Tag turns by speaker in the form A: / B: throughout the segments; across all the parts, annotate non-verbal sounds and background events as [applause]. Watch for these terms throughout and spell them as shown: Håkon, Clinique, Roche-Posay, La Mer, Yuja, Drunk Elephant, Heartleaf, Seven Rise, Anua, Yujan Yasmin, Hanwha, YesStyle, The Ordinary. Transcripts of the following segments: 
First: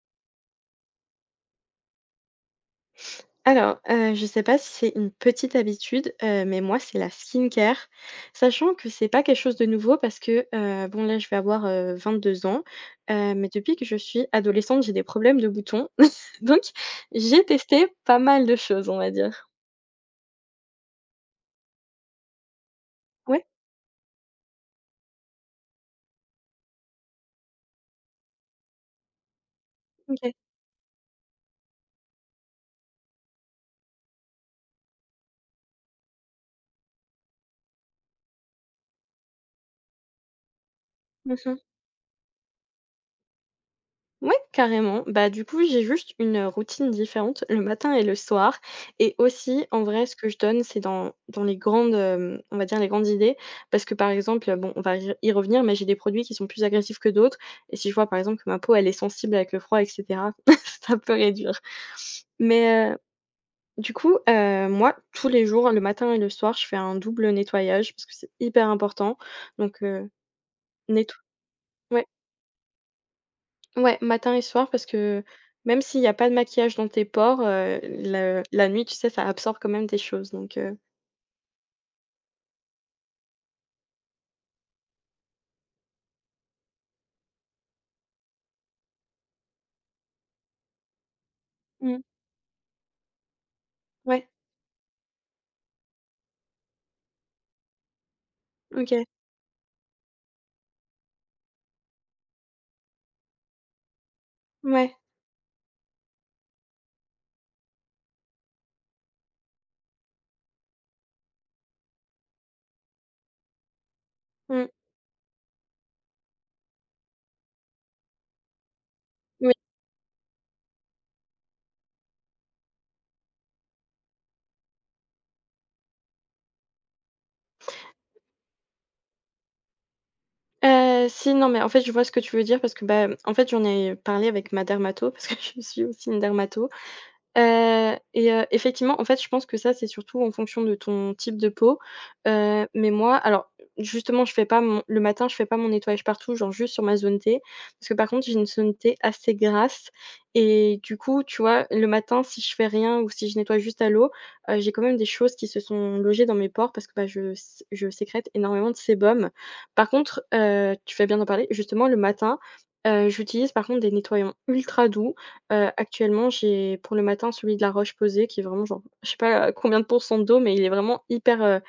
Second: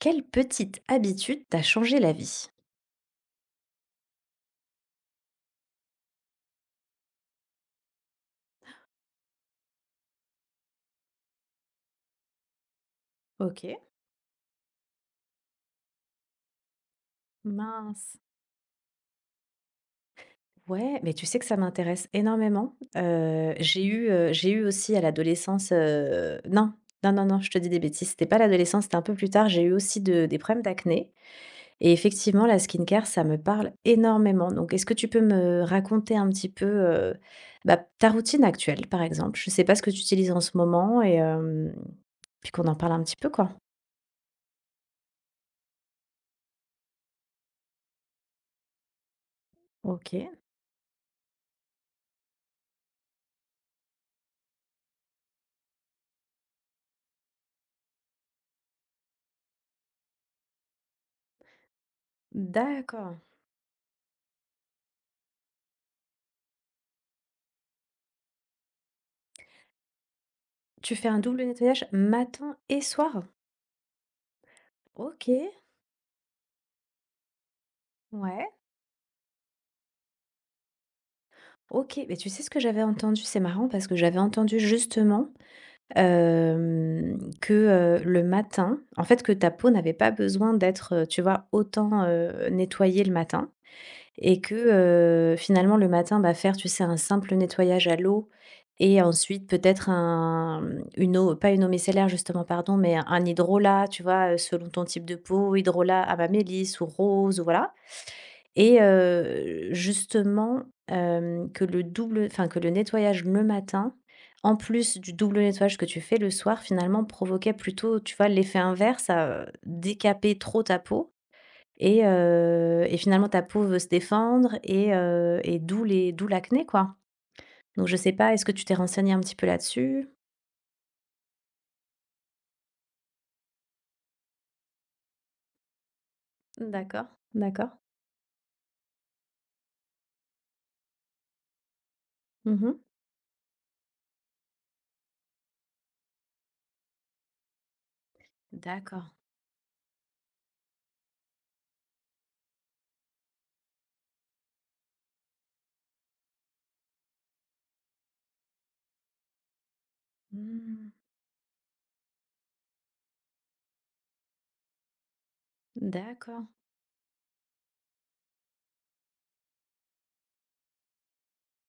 A: Quelle petite habitude t'a changé la vie?
B: Alors, je sais pas si c'est une petite habitude, mais moi c'est la skincare. Sachant que c'est pas quelque chose de nouveau parce que, bon là je vais avoir, 22 ans, mais depuis
A: OK,
B: que je suis adolescente, j'ai des problèmes de boutons. [laughs] Donc j'ai testé
A: mince.
B: pas mal de choses, on va dire.
A: Ouais, mais tu sais que ça m'intéresse énormément.
B: Ouais,
A: J'ai eu, j'ai eu aussi à l'adolescence, non, non, je te dis des bêtises, c'était pas l'adolescence, c'était un peu plus tard, j'ai eu aussi de
B: OK.
A: des problèmes d'acné et effectivement la skincare, ça me parle énormément. Donc est-ce que tu peux me raconter un petit peu, bah, ta routine actuelle, par exemple? Je sais pas ce que tu utilises en ce moment et
B: Mmh.
A: puis qu'on en parle un petit peu, quoi.
B: Ouais, carrément. Bah, du coup, j'ai juste une routine différente le matin et le soir et aussi, en vrai, ce
A: OK,
B: que je donne, c'est dans les grandes, on va dire les grandes idées parce que, par exemple, bon, on va y revenir, mais j'ai des produits qui sont plus agressifs que d'autres et si je vois, par exemple, que ma peau, elle est sensible avec le froid et cetera, [laughs] ça peut réduire. Mais,
A: d'accord.
B: du coup, moi, tous les jours, le matin et le soir, je fais un double nettoyage parce que c'est hyper important. Donc,
A: Tu fais
B: netto
A: un double nettoyage
B: Ouais.
A: matin et soir?
B: Ouais, matin et soir parce que
A: OK,
B: même s'il y a pas de maquillage dans tes pores, le
A: ouais,
B: la nuit, tu sais, ça absorbe quand même des choses donc.
A: OK. Mais tu sais ce que j'avais entendu? C'est marrant parce que j'avais entendu justement, que, le matin en fait, que ta peau n'avait pas besoin d'être, tu vois,
B: Mmh,
A: autant, nettoyée le matin
B: ouais,
A: et que, finalement le matin, bah, faire, tu sais, un simple nettoyage à l'eau et
B: OK,
A: ensuite peut-être un, une eau pas une eau micellaire justement, pardon, mais un hydrolat, tu vois, selon ton
B: ouais,
A: type de peau, hydrolat à ma mélisse ou rose ou voilà. Et justement, que le double que le nettoyage le matin, en
B: mmh,
A: plus du double nettoyage que tu fais le soir, finalement, provoquait plutôt, tu vois, l'effet inverse à,
B: oui.
A: décaper trop ta peau et finalement ta peau veut se défendre et d'où l'acné, quoi. Donc je sais pas, est-ce que tu t'es renseignée un petit peu là-dessus?
B: Si, non, mais en fait, je vois ce que tu veux dire parce que, bah, en fait, j'en ai parlé avec ma dermato parce que [laughs] je suis aussi une dermato.
A: D'accord, d'accord.
B: Et effectivement, en fait, je pense que ça, c'est surtout en fonction de ton type de peau,
A: Mmh.
B: mais moi alors justement, je fais pas mon le matin, je fais pas mon nettoyage partout, genre juste sur ma zone T, parce que par contre, j'ai une zone T
A: D'accord.
B: assez grasse et du coup, tu vois, le matin, si je fais rien ou si je nettoie juste à l'eau, j'ai quand même des choses qui se sont logées dans mes pores parce que, bah, je sécrète énormément de sébum. Par contre,
A: Mmh.
B: tu fais bien d'en parler, justement, le matin, j'utilise par contre des nettoyants ultra doux. Actuellement,
A: D'accord.
B: j'ai pour le matin celui de la Roche-Posay qui est vraiment genre, je sais pas combien de pourcents d'eau, mais il est vraiment hyper, heu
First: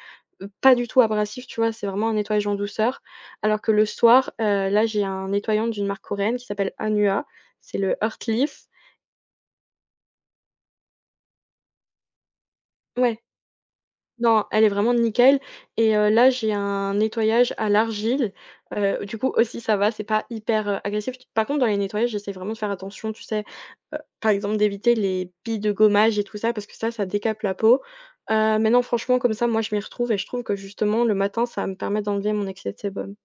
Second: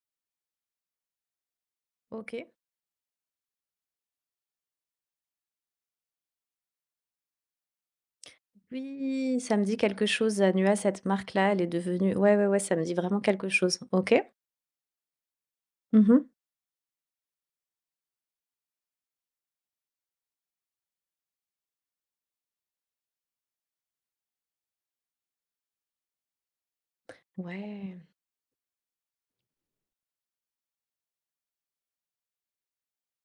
B: heu, pas du tout abrasif, tu vois? C'est vraiment un
A: OK.
B: nettoyage en douceur. Alors que le soir, là, j'ai un nettoyant d'une marque coréenne qui s'appelle Hanwha, c'est le Heartleaf.
A: Oui, ça me dit quelque chose, Anua, cette marque-là, elle est devenue ouais, ouais, ouais, ça me dit vraiment
B: Ouais.
A: quelque chose. OK.
B: Non, elle est vraiment nickel et
A: Mmh.
B: là, j'ai un nettoyage à l'argile, du coup aussi ça va, c'est pas hyper, agressif. Par contre, dans les nettoyages, j'essaie vraiment de faire attention, tu sais? Par exemple d'éviter les billes de gommage et tout ça parce que ça décape la peau.
A: Ouais.
B: Mais non, franchement comme ça, moi, je m'y retrouve et je trouve que justement le matin, ça va me permet d'enlever mon excès de sébum.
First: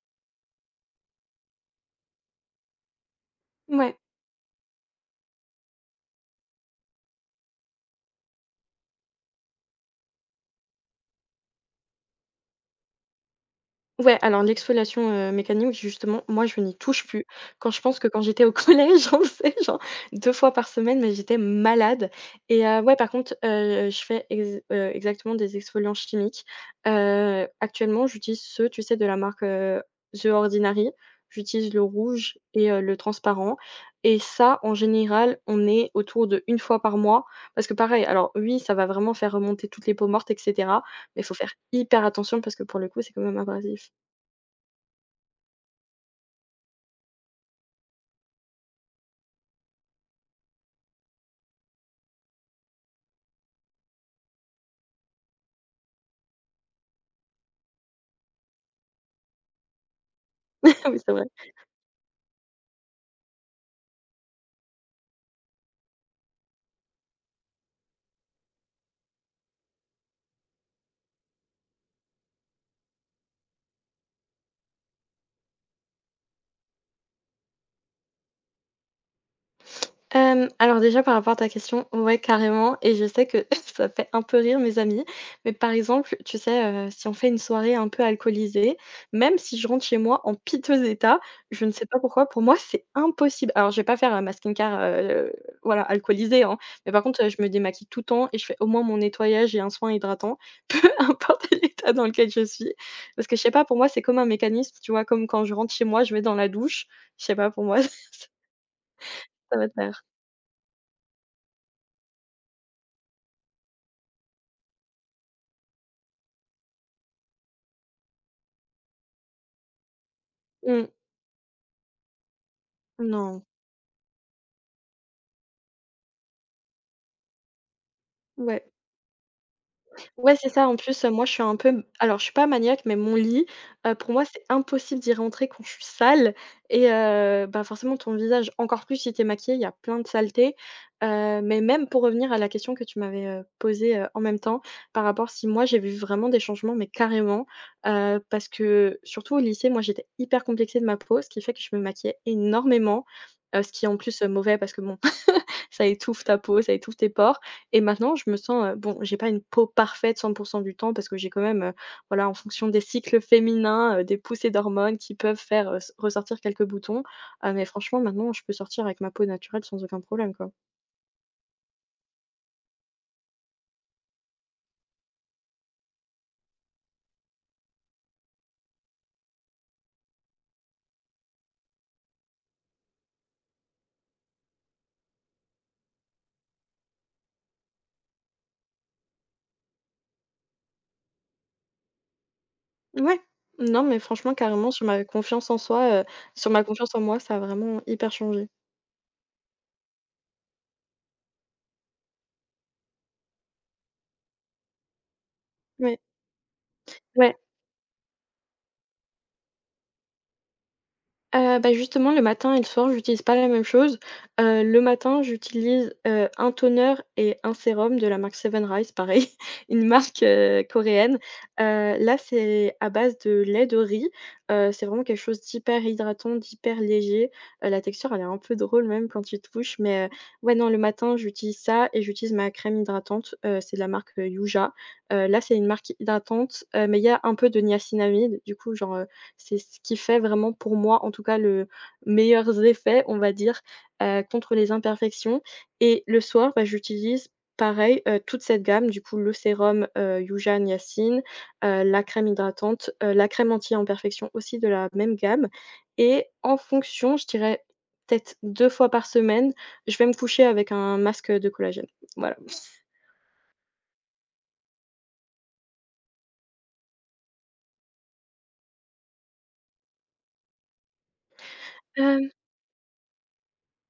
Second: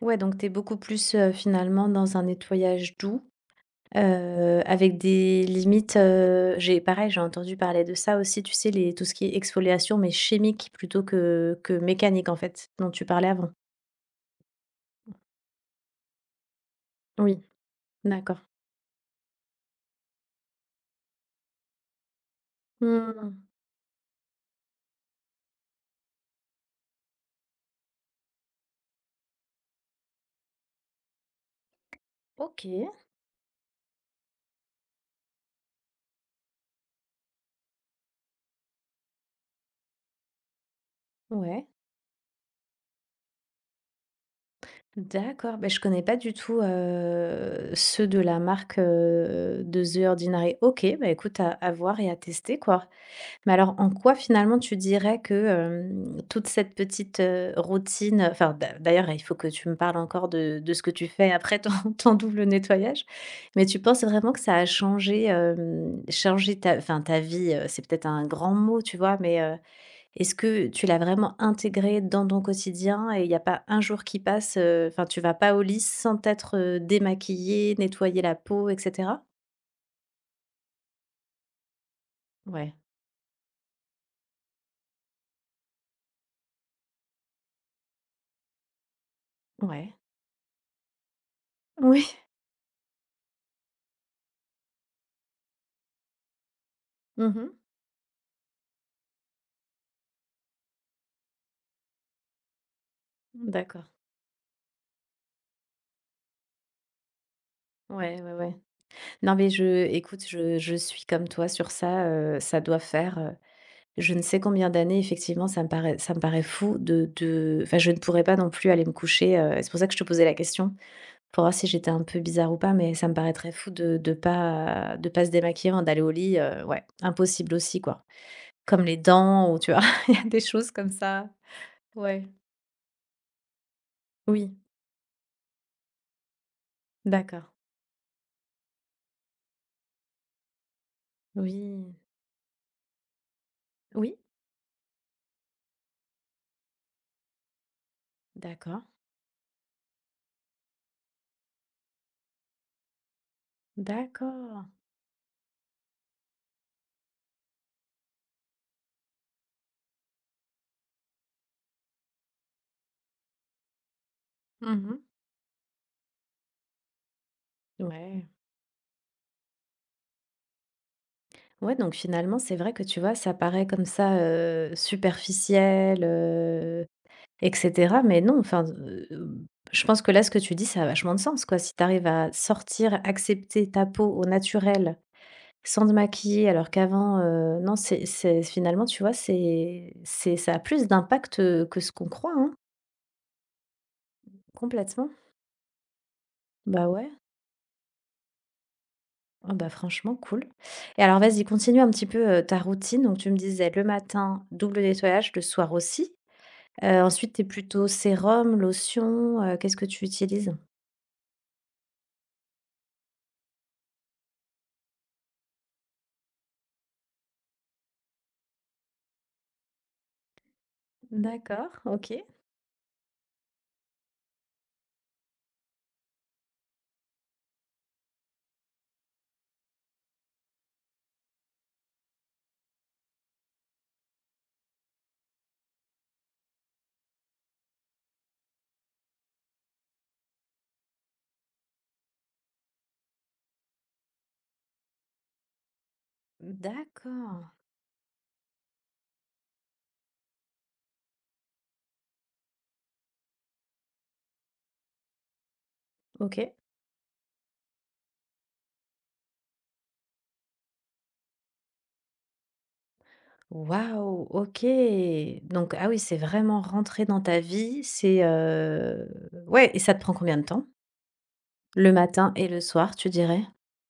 A: Ouais, donc t'es beaucoup plus, finalement dans un nettoyage doux,
B: Ouais.
A: avec des limites, j'ai pareil, j'ai entendu parler de ça aussi, tu sais, les tout ce qui est exfoliation, mais chimique plutôt que mécanique, en fait, dont tu parlais avant.
B: Ouais, alors l'exfoliation, mécanique justement, moi je n'y touche plus.
A: Oui,
B: Quand je pense que quand
A: d'accord.
B: j'étais au collège, [laughs] j'en faisais genre 2 fois par semaine, mais j'étais malade et ouais par
A: Mmh.
B: contre, je fais ex exactement des exfoliants chimiques. Actuellement j'utilise ceux, tu sais, de la marque, The Ordinary. J'utilise le rouge et
A: OK,
B: le transparent et ça en général, on est autour de une fois par mois parce que pareil, alors oui, ça va vraiment faire remonter toutes les peaux mortes et cetera, mais il faut faire
A: ouais.
B: hyper attention parce que pour le coup, c'est quand même abrasif.
A: D'accord, ben je connais pas du tout, ceux de la marque, de The Ordinary. OK, bah, écoute à voir et à tester quoi. Mais alors en quoi finalement tu dirais que, toute cette petite, routine d'ailleurs il faut que tu me parles encore de
B: Ah
A: ce que
B: oui,
A: tu
B: c'est vrai.
A: fais après ton [laughs] ton double nettoyage. Mais tu penses vraiment que ça a changé, changé ta ta vie, c'est peut-être un grand mot, tu vois? Mais, est-ce que tu l'as vraiment intégré dans ton quotidien et il n'y a pas un jour qui passe, enfin tu vas pas au lit sans t'être, démaquillée, nettoyer la peau et cetera?
B: Alors déjà par rapport à ta question, ouais
A: Ouais,
B: carrément et je sais que [laughs] ça fait un peu rire mes amis, mais par exemple, tu sais, si on fait une soirée un peu alcoolisée, même si je rentre
A: ouais.
B: chez moi en piteux état, je ne sais pas
A: Oui.
B: pourquoi, pour moi, c'est impossible. Alors je vais pas faire, ma skincare, voilà, alcoolisée, hein, mais par contre, je me
A: Mmh.
B: démaquille tout le temps et je fais au moins mon nettoyage et un soin hydratant, [laughs] peu importe l'état dans lequel je suis. Parce que je sais pas, pour
A: D'accord.
B: moi, c'est comme un mécanisme, tu vois? Comme quand je rentre chez moi, je vais dans la douche, je sais pas, pour moi,
A: Ouais,
B: [laughs]
A: ouais, ouais. Non mais
B: ça va de
A: je
B: pair.
A: écoute, je suis comme toi sur ça, ça doit faire, je ne sais combien d'années effectivement ça me paraît fou de je ne pourrais pas non plus aller me coucher, c'est pour ça que je te posais la question.
B: Mmh.
A: Pour voir si j'étais un peu bizarre ou pas, mais ça me
B: Non,
A: paraîtrait fou de pas se démaquiller avant d'aller au lit, ouais, impossible aussi, quoi.
B: ouais.
A: Comme les dents ou tu vois? [laughs] Il y a
B: Ouais,
A: des
B: c'est ça.
A: choses
B: En
A: comme
B: plus, moi,
A: ça.
B: je suis un peu alors,
A: Ouais.
B: je suis pas maniaque, mais mon lit, pour moi, c'est
A: Oui,
B: impossible d'y rentrer quand je suis sale et
A: d'accord.
B: bah, forcément, ton visage, encore plus si t'es es maquillée, il y a plein de saletés. Mais même
A: Oui.
B: pour revenir à la question que tu m'avais, posée,
A: Oui,
B: en même temps, par rapport si moi, j'ai vu vraiment des changements, mais carrément, parce
A: d'accord.
B: que surtout au lycée, moi, j'étais hyper complexée de ma peau, ce qui fait que je me maquillais énormément, ce qui est en plus, mauvais
A: D'accord.
B: parce que bon ça étouffe ta peau, ça étouffe tes pores et maintenant je me sens, bon, j'ai pas une peau parfaite 100 du temps parce que j'ai quand même, voilà, en fonction des cycles féminins, des poussées
A: Mmh mh.
B: d'hormones qui peuvent faire, s ressortir quelques boutons, mais franchement
A: Ouais.
B: maintenant je peux sortir avec ma peau naturelle sans aucun problème, quoi.
A: Ouais, donc finalement, c'est vrai que tu vois, ça paraît comme ça, superficiel, et cetera, mais non, je pense que là, ce que tu dis, ça a vachement de sens, quoi. Si tu arrives à sortir, accepter ta peau au naturel sans te maquiller alors qu'avant, non, c'est finalement, tu vois, c'est ça a plus d'impact, que ce qu'on croit, hein,
B: Ouais, non, mais franchement carrément sur ma
A: complètement.
B: confiance en soi, sur ma
A: Bah,
B: confiance en
A: ouais.
B: moi, ça a vraiment hyper changé.
A: Ah bah, franchement cool et alors vas-y, continue un petit peu, ta routine. Donc tu me disais le matin, double nettoyage, le soir
B: Ouais,
A: aussi. Ensuite,
B: ouais.
A: tu es plutôt sérum, lotion, qu'est-ce que tu utilises?
B: Bah, justement, le matin et le soir, j'utilise pas la même chose. Le matin, j'utilise, un toner et un sérum de la marque Seven Rise, pareil, [laughs] une marque, coréenne.
A: D'accord,
B: Là,
A: OK.
B: c'est à base de lait de riz. C'est vraiment quelque chose d'hyper hydratant, d'hyper léger. La texture, elle est un peu drôle même quand tu touches, mais, ouais, non, le matin, j'utilise ça et j'utilise ma crème hydratante. C'est de la marque, Yuja. Là, c'est une marque hydratante, mais il y a un peu de niacinamide, du coup, genre, c'est ce qui fait vraiment pour moi, en tout cas, le meilleurs effets, on va dire, contre les imperfections et le soir, bah, j'utilise
A: D'accord,
B: pareil, toute cette gamme, du coup, le sérum, Yujan Yasmin, la crème hydratante, la crème anti-imperfection aussi de la même gamme et
A: OK.
B: en fonction, je dirais peut-être 2 fois par semaine, je vais me coucher avec un masque, de collagène. Voilà.
A: Waouh, OK. Donc ah oui, c'est vraiment rentré dans ta vie, c'est, ouais et ça te prend combien de temps? Le
B: Hem,
A: matin et le soir, tu dirais?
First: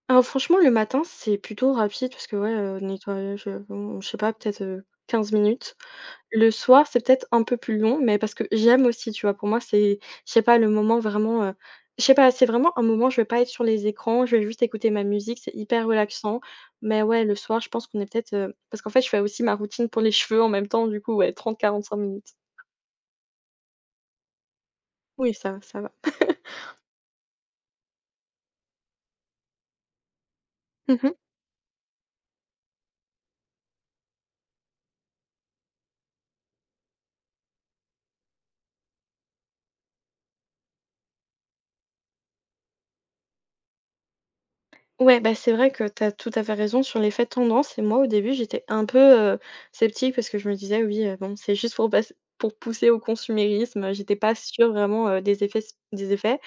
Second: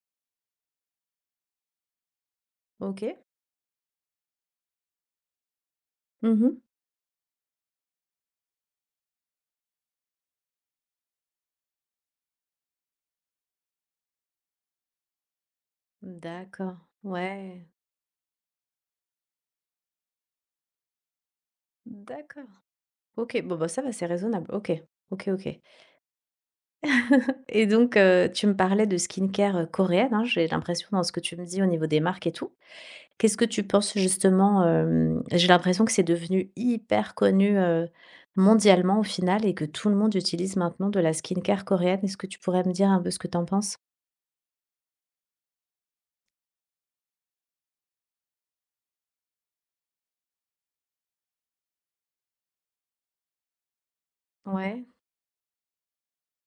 B: alors franchement, le matin, c'est plutôt rapide parce que, ouais,
A: OK.
B: nettoyage, bon, je sais pas, peut-être, 15 minutes.
A: Mmh.
B: Le soir, c'est peut-être un peu plus long, mais parce que j'aime aussi, tu vois? Pour moi, c'est, je sais pas, le moment vraiment, je sais pas, c'est vraiment un moment, je vais pas être sur les écrans, je vais juste écouter ma musique, c'est hyper relaxant.
A: D'accord,
B: Mais ouais, le soir,
A: ouais.
B: je pense qu'on est peut-être, parce qu'en fait, je fais aussi ma routine pour les [laughs] cheveux en même temps, du coup, ouais, 30, à 45 minutes.
A: D'accord. OK, bon, bah, ça va, c'est raisonnable. OK,
B: Oui, ça
A: OK
B: va, ça va.
A: et donc tu me parlais de skincare, coréenne, hein, j'ai l'impression dans ce que
B: [laughs]
A: tu me dis au niveau des marques et tout. Qu'est-ce que tu penses justement, j'ai l'impression que c'est devenu hyper connu, mondialement au final et que tout le monde utilise maintenant de la skincare coréenne. Est-ce que tu pourrais me dire un peu ce que tu en penses?
B: Ouais, bah, c'est vrai que tu as tout à fait raison sur l'effet tendance et moi au début j'étais un peu, heu, sceptique parce que je me disais: «Oui, bon c'est juste pour pousser au consumérisme», j'étais pas sûre
A: Ouais,
B: vraiment, des effets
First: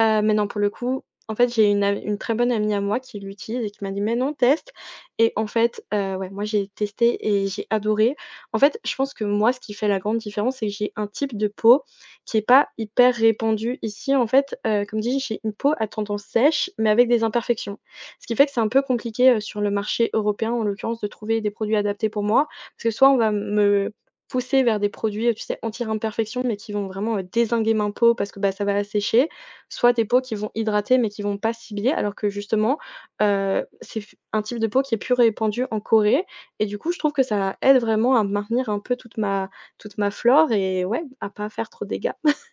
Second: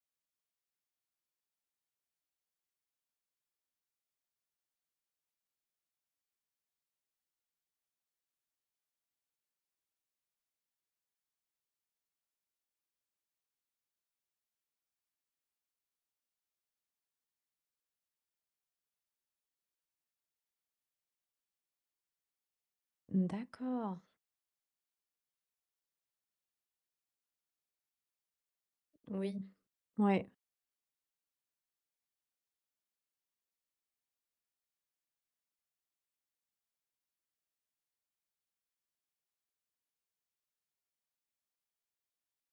B: mais non pour le coup, en fait j'ai une très bonne amie à moi qui l'utilise et qui m'a dit: «Mais non teste» et en fait, ouais moi j'ai testé et j'ai adoré. En fait, je pense que moi ce qui fait la grande différence, c'est que j'ai un type de peau qui est pas hyper répandu ici en fait, comme dit j'ai une peau à tendance sèche mais avec des imperfections. Ce qui fait que c'est un peu compliqué, sur le marché européen, en l'occurrence, de trouver des produits adaptés pour moi. Parce que soit on va me
A: d'accord,
B: pousser vers des produits, tu sais, anti-imperfection, mais qui vont vraiment, dézinguer ma peau parce que, bah, ça va assécher,
A: oui.
B: soit des peaux
A: Ouais,
B: qui vont hydrater, mais qui vont pas cibler. Alors que justement, c'est f un type de peau qui est plus répandu en Corée et du coup, je trouve que ça aide vraiment à maintenir un peu toute ma flore et ouais, à pas faire trop de dégâts. [laughs]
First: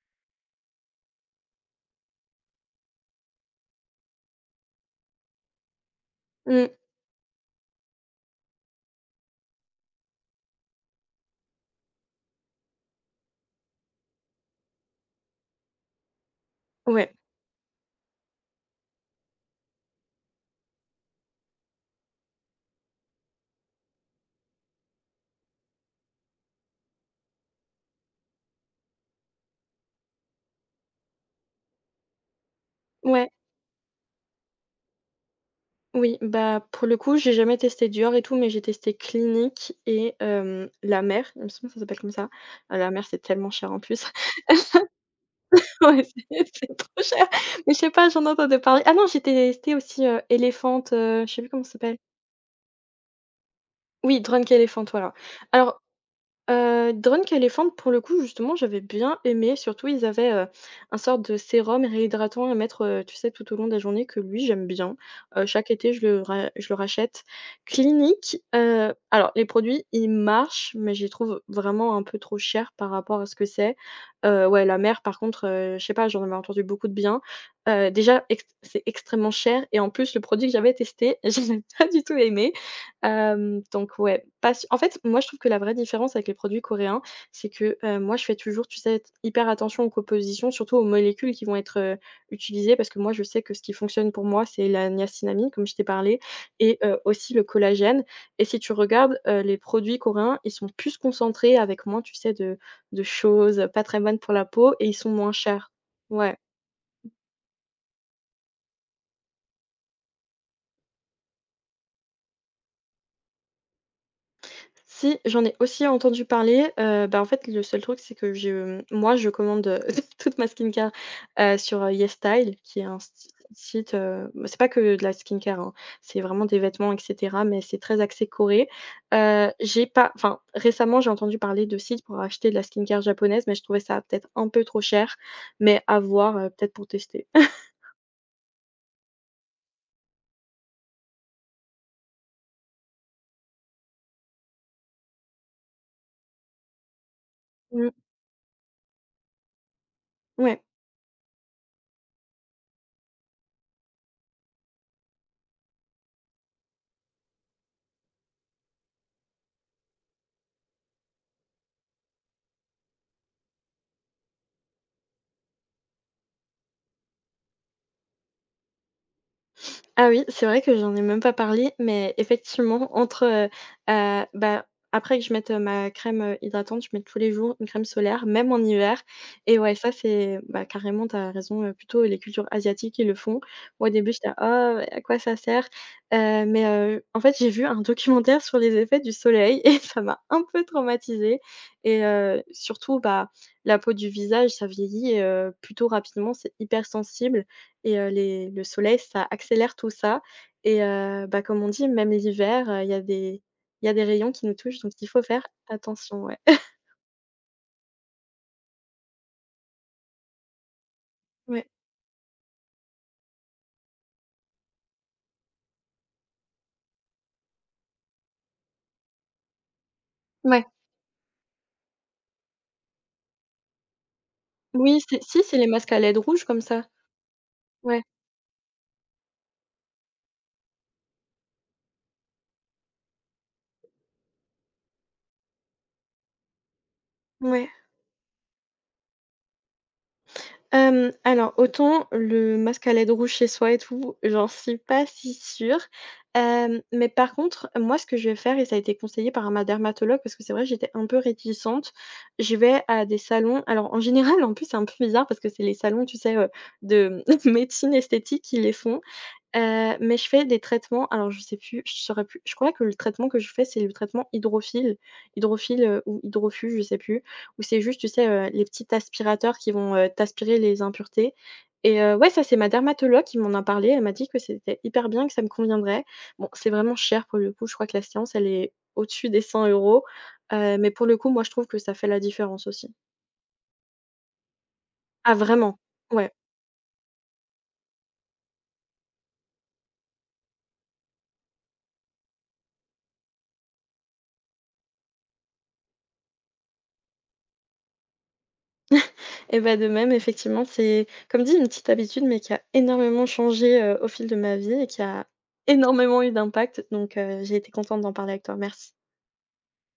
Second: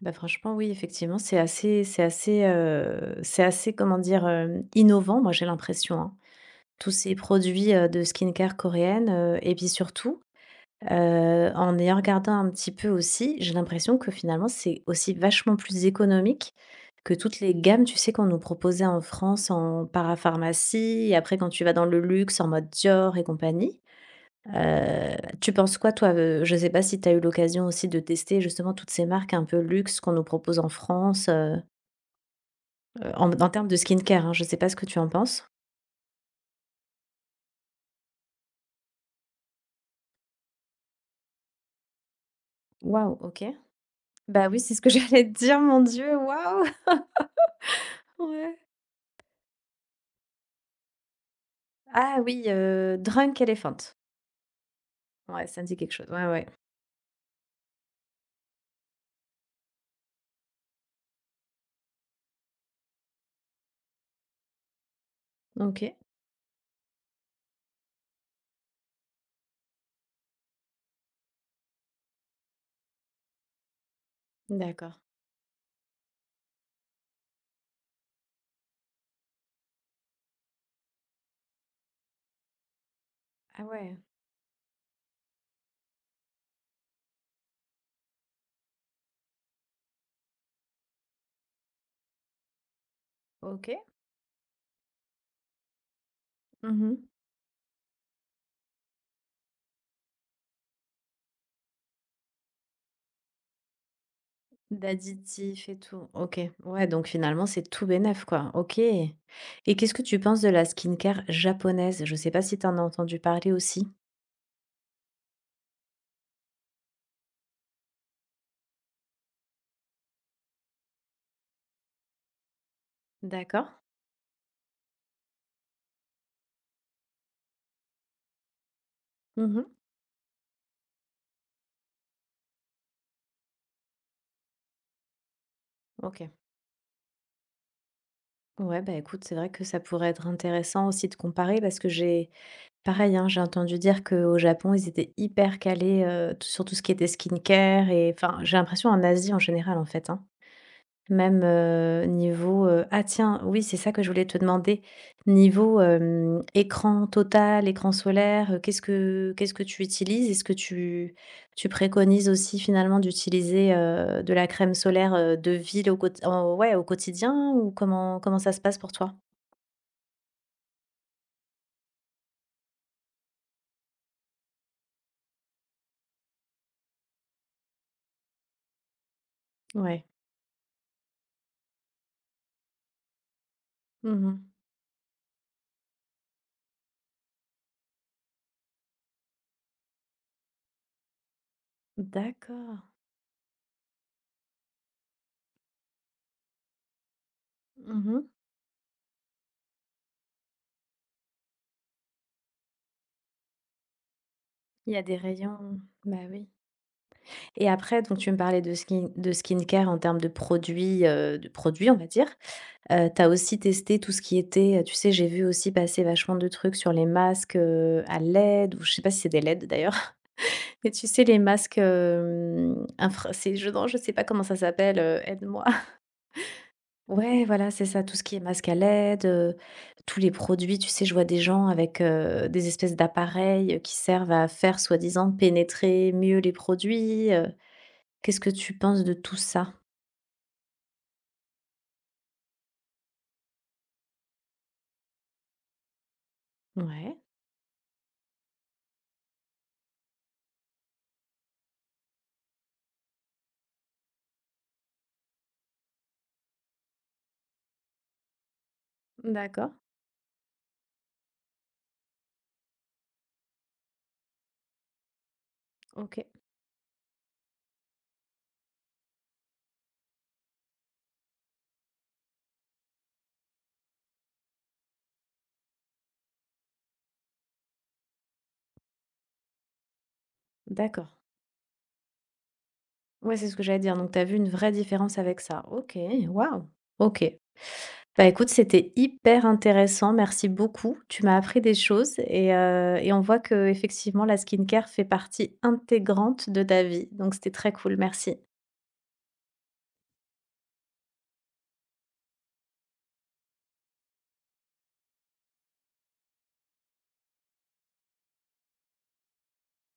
A: bah, franchement oui, effectivement, c'est assez, comment dire, innovant, moi j'ai l'impression, hein.
B: Mmh.
A: Tous ces produits, de skincare coréenne, et puis surtout en y regardant un petit peu aussi, j'ai l'impression que finalement, c'est aussi vachement plus économique que
B: Ouais,
A: toutes les gammes, tu sais, qu'on nous proposait en France en parapharmacie et après quand tu vas dans le luxe en mode Dior et compagnie. Tu penses quoi toi, je sais pas si tu as eu l'occasion aussi de tester justement toutes ces marques un peu luxe qu'on nous propose en France,
B: ouais.
A: en termes de skincare, hein, je sais pas ce que tu en penses?
B: Oui, bah, pour le coup, j'ai jamais testé Dior et tout, mais j'ai testé Clinique et La Mer, il me semble que ça s'appelle comme ça. Ah, La Mer,
A: Waouh,
B: c'est
A: OK.
B: tellement cher en plus. [laughs]
A: Bah oui, c'est ce que [laughs] j'allais te dire, mon
B: Ouais,
A: Dieu,
B: c'est
A: waouh!
B: c'est
A: [laughs]
B: trop cher. Mais je sais pas, j'en
A: Ouais.
B: entendais parler. Ah non, j'ai testé aussi, Elephant, je sais plus comment ça s'appelle.
A: Ah oui, Drunk Elephant.
B: Oui, Drunk Elephant, voilà.
A: Ouais, ça me dit
B: Alors
A: quelque chose. Ouais, ouais.
B: Drunk Elephant pour le coup, justement, j'avais bien aimé. Surtout, ils avaient, un sort de sérum réhydratant à mettre, tu sais, tout au long de la journée que lui, j'aime bien. Chaque été,
A: OK.
B: je le rachète. Clinique, alors les produits, ils marchent, mais j'y trouve vraiment un peu trop cher par rapport à ce que c'est. Ouais, la
A: D'accord.
B: mère, par contre, je sais pas, j'en avais entendu beaucoup de bien. Déjà ext c'est extrêmement cher et en plus, le produit que j'avais testé, [laughs] je n'ai pas du tout aimé. Hem,
A: Ah
B: donc
A: ouais,
B: ouais, pas su en fait, moi je trouve que la vraie différence avec les produits coréens, c'est que, moi je fais toujours, tu sais, hyper attention aux compositions, surtout aux molécules qui vont être, utilisées parce que moi je sais que ce qui
A: OK.
B: fonctionne pour moi, c'est la niacinamide comme je t'ai parlé et
A: Mmh.
B: aussi le collagène, et si tu regardes, les produits coréens, ils sont plus concentrés avec moins, tu sais, de choses, pas très bonnes pour la peau et ils sont moins
A: D'additifs
B: chers.
A: et tout. OK.
B: Ouais.
A: Ouais, donc finalement, c'est tout bénef, quoi. OK. Et qu'est-ce que tu penses de la skincare japonaise? Je sais pas si tu en as entendu parler aussi?
B: Si, j'en ai aussi entendu parler, bah, en fait, le seul truc, c'est que moi, je commande, [laughs] toute ma skincare, sur YesStyle, qui est un si
A: D'accord.
B: site, bah, c'est pas que de la skincare, hein, c'est vraiment des vêtements et cetera, mais c'est très axé Corée.
A: Mmh.
B: J'ai pas enfin, Récemment, j'ai entendu parler de sites pour acheter de la skincare japonaise, mais je trouvais ça peut-être un peu trop cher, mais à
A: OK.
B: voir, peut-être pour tester. [laughs]
A: Ouais, bah, écoute, c'est vrai que ça pourrait être intéressant aussi de comparer parce que j'ai pareil, hein, j'ai entendu dire qu'au Japon, ils étaient hyper calés, t sur tout ce qui était skincare
B: Mmh,
A: et enfin, j'ai l'impression en Asie en général, en fait, hein.
B: ouais.
A: Même, niveau, ah tiens, oui, c'est ça que je voulais te demander. Niveau, écran total, écran solaire, qu'est-ce que tu utilises? Est-ce que tu préconises aussi finalement d'utiliser, de la crème solaire, de ville au quot en ouais, au quotidien ou comment ça se passe pour toi?
B: Ah oui, c'est vrai que j'en ai même pas parlé, mais effectivement, heu, bah, après que je mette, ma crème, hydratante, je mets tous les jours une crème solaire, même en hiver, et ouais, ça,
A: Ouais.
B: c'est bah, carrément, t'as raison, plutôt les cultures asiatiques qui le font. Moi, au début, j'étais:
A: Mmh.
B: «Ah, oh ouais, à quoi ça sert?» Mais en fait, j'ai vu un documentaire sur les effets du soleil [laughs] et ça m'a un peu traumatisée, et
A: D'accord.
B: surtout, bah, la peau du visage, ça vieillit, plutôt rapidement, c'est hyper sensible. Et
A: Mmh.
B: les le soleil, ça accélère tout ça, et bah, comme on dit, même l'hiver, il y a des rayons qui nous touchent, donc
A: Il y a
B: il
A: des
B: faut faire
A: rayons
B: attention,
A: bah
B: ouais.
A: oui.
B: [laughs]
A: Et après donc tu me parlais de skincare en termes de
B: Ouais.
A: produits, on va dire. Tu aussi testé tout ce qui était, tu sais, j'ai vu aussi passer vachement de trucs sur les masques, à LED ou je sais pas si c'est des LED d'ailleurs,
B: Ouais.
A: [laughs] mais tu sais les masques, infra c'est je non, je sais pas comment ça s'appelle,
B: Oui, c'est si, c'est
A: aide-moi.
B: les masques à
A: [laughs]
B: LED rouges comme ça.
A: Ouais, voilà, c'est ça,
B: Ouais,
A: tout ce qui est masque à LED, tous les produits, tu sais, je vois des gens avec, des espèces d'appareils, qui servent à faire soi-disant pénétrer mieux les produits.
B: ouais.
A: Qu'est-ce que tu penses de tout ça?
B: Hem, alors autant le masque à LED rouge chez soi et tout, j'en suis pas si sûre. Hem, mais
A: Ouais,
B: par contre, moi, ce que je vais faire et ça a été conseillé par ma dermatologue parce que c'est vrai, j'étais un peu réticente. Je vais à des salons, alors en général, en plus, c'est un peu bizarre parce que c'est les salons, tu sais, de [laughs] médecine esthétique qui les font.
A: d'accord,
B: Mais je fais des traitements, alors je saurais plus, je crois que le traitement que je fais, c'est le traitement hydrophile, hydrophile, ou
A: OK,
B: hydrofus, je sais plus. Ou c'est juste, tu sais, les petits aspirateurs qui vont, t'aspirer les impuretés, et ouais, ça, c'est ma dermatologue qui m'en a parlé. Elle m'a dit que c'était hyper bien, que ça me conviendrait. Bon, c'est vraiment cher pour le coup, je crois que la séance, elle est au-dessus des 100 euros. Mais pour
A: d'accord.
B: le coup, moi, je trouve que ça fait la différence aussi.
A: Ouais, c'est ce que j'allais dire. Donc, tu as vu une vraie différence
B: Ah
A: avec ça.
B: vraiment,
A: OK,
B: ouais.
A: waouh. OK. Bah, écoute, c'était hyper intéressant. Merci beaucoup. Tu m'as appris des choses et on voit que effectivement la skincare fait partie intégrante de ta vie. Donc, c'était très cool. Merci.
B: Et bah, de même, effectivement, c'est comme dit, une petite habitude, mais qui a énormément changé, au fil de ma vie et qui a énormément eu d'impact, donc j'ai été contente d'en parler avec toi. Merci.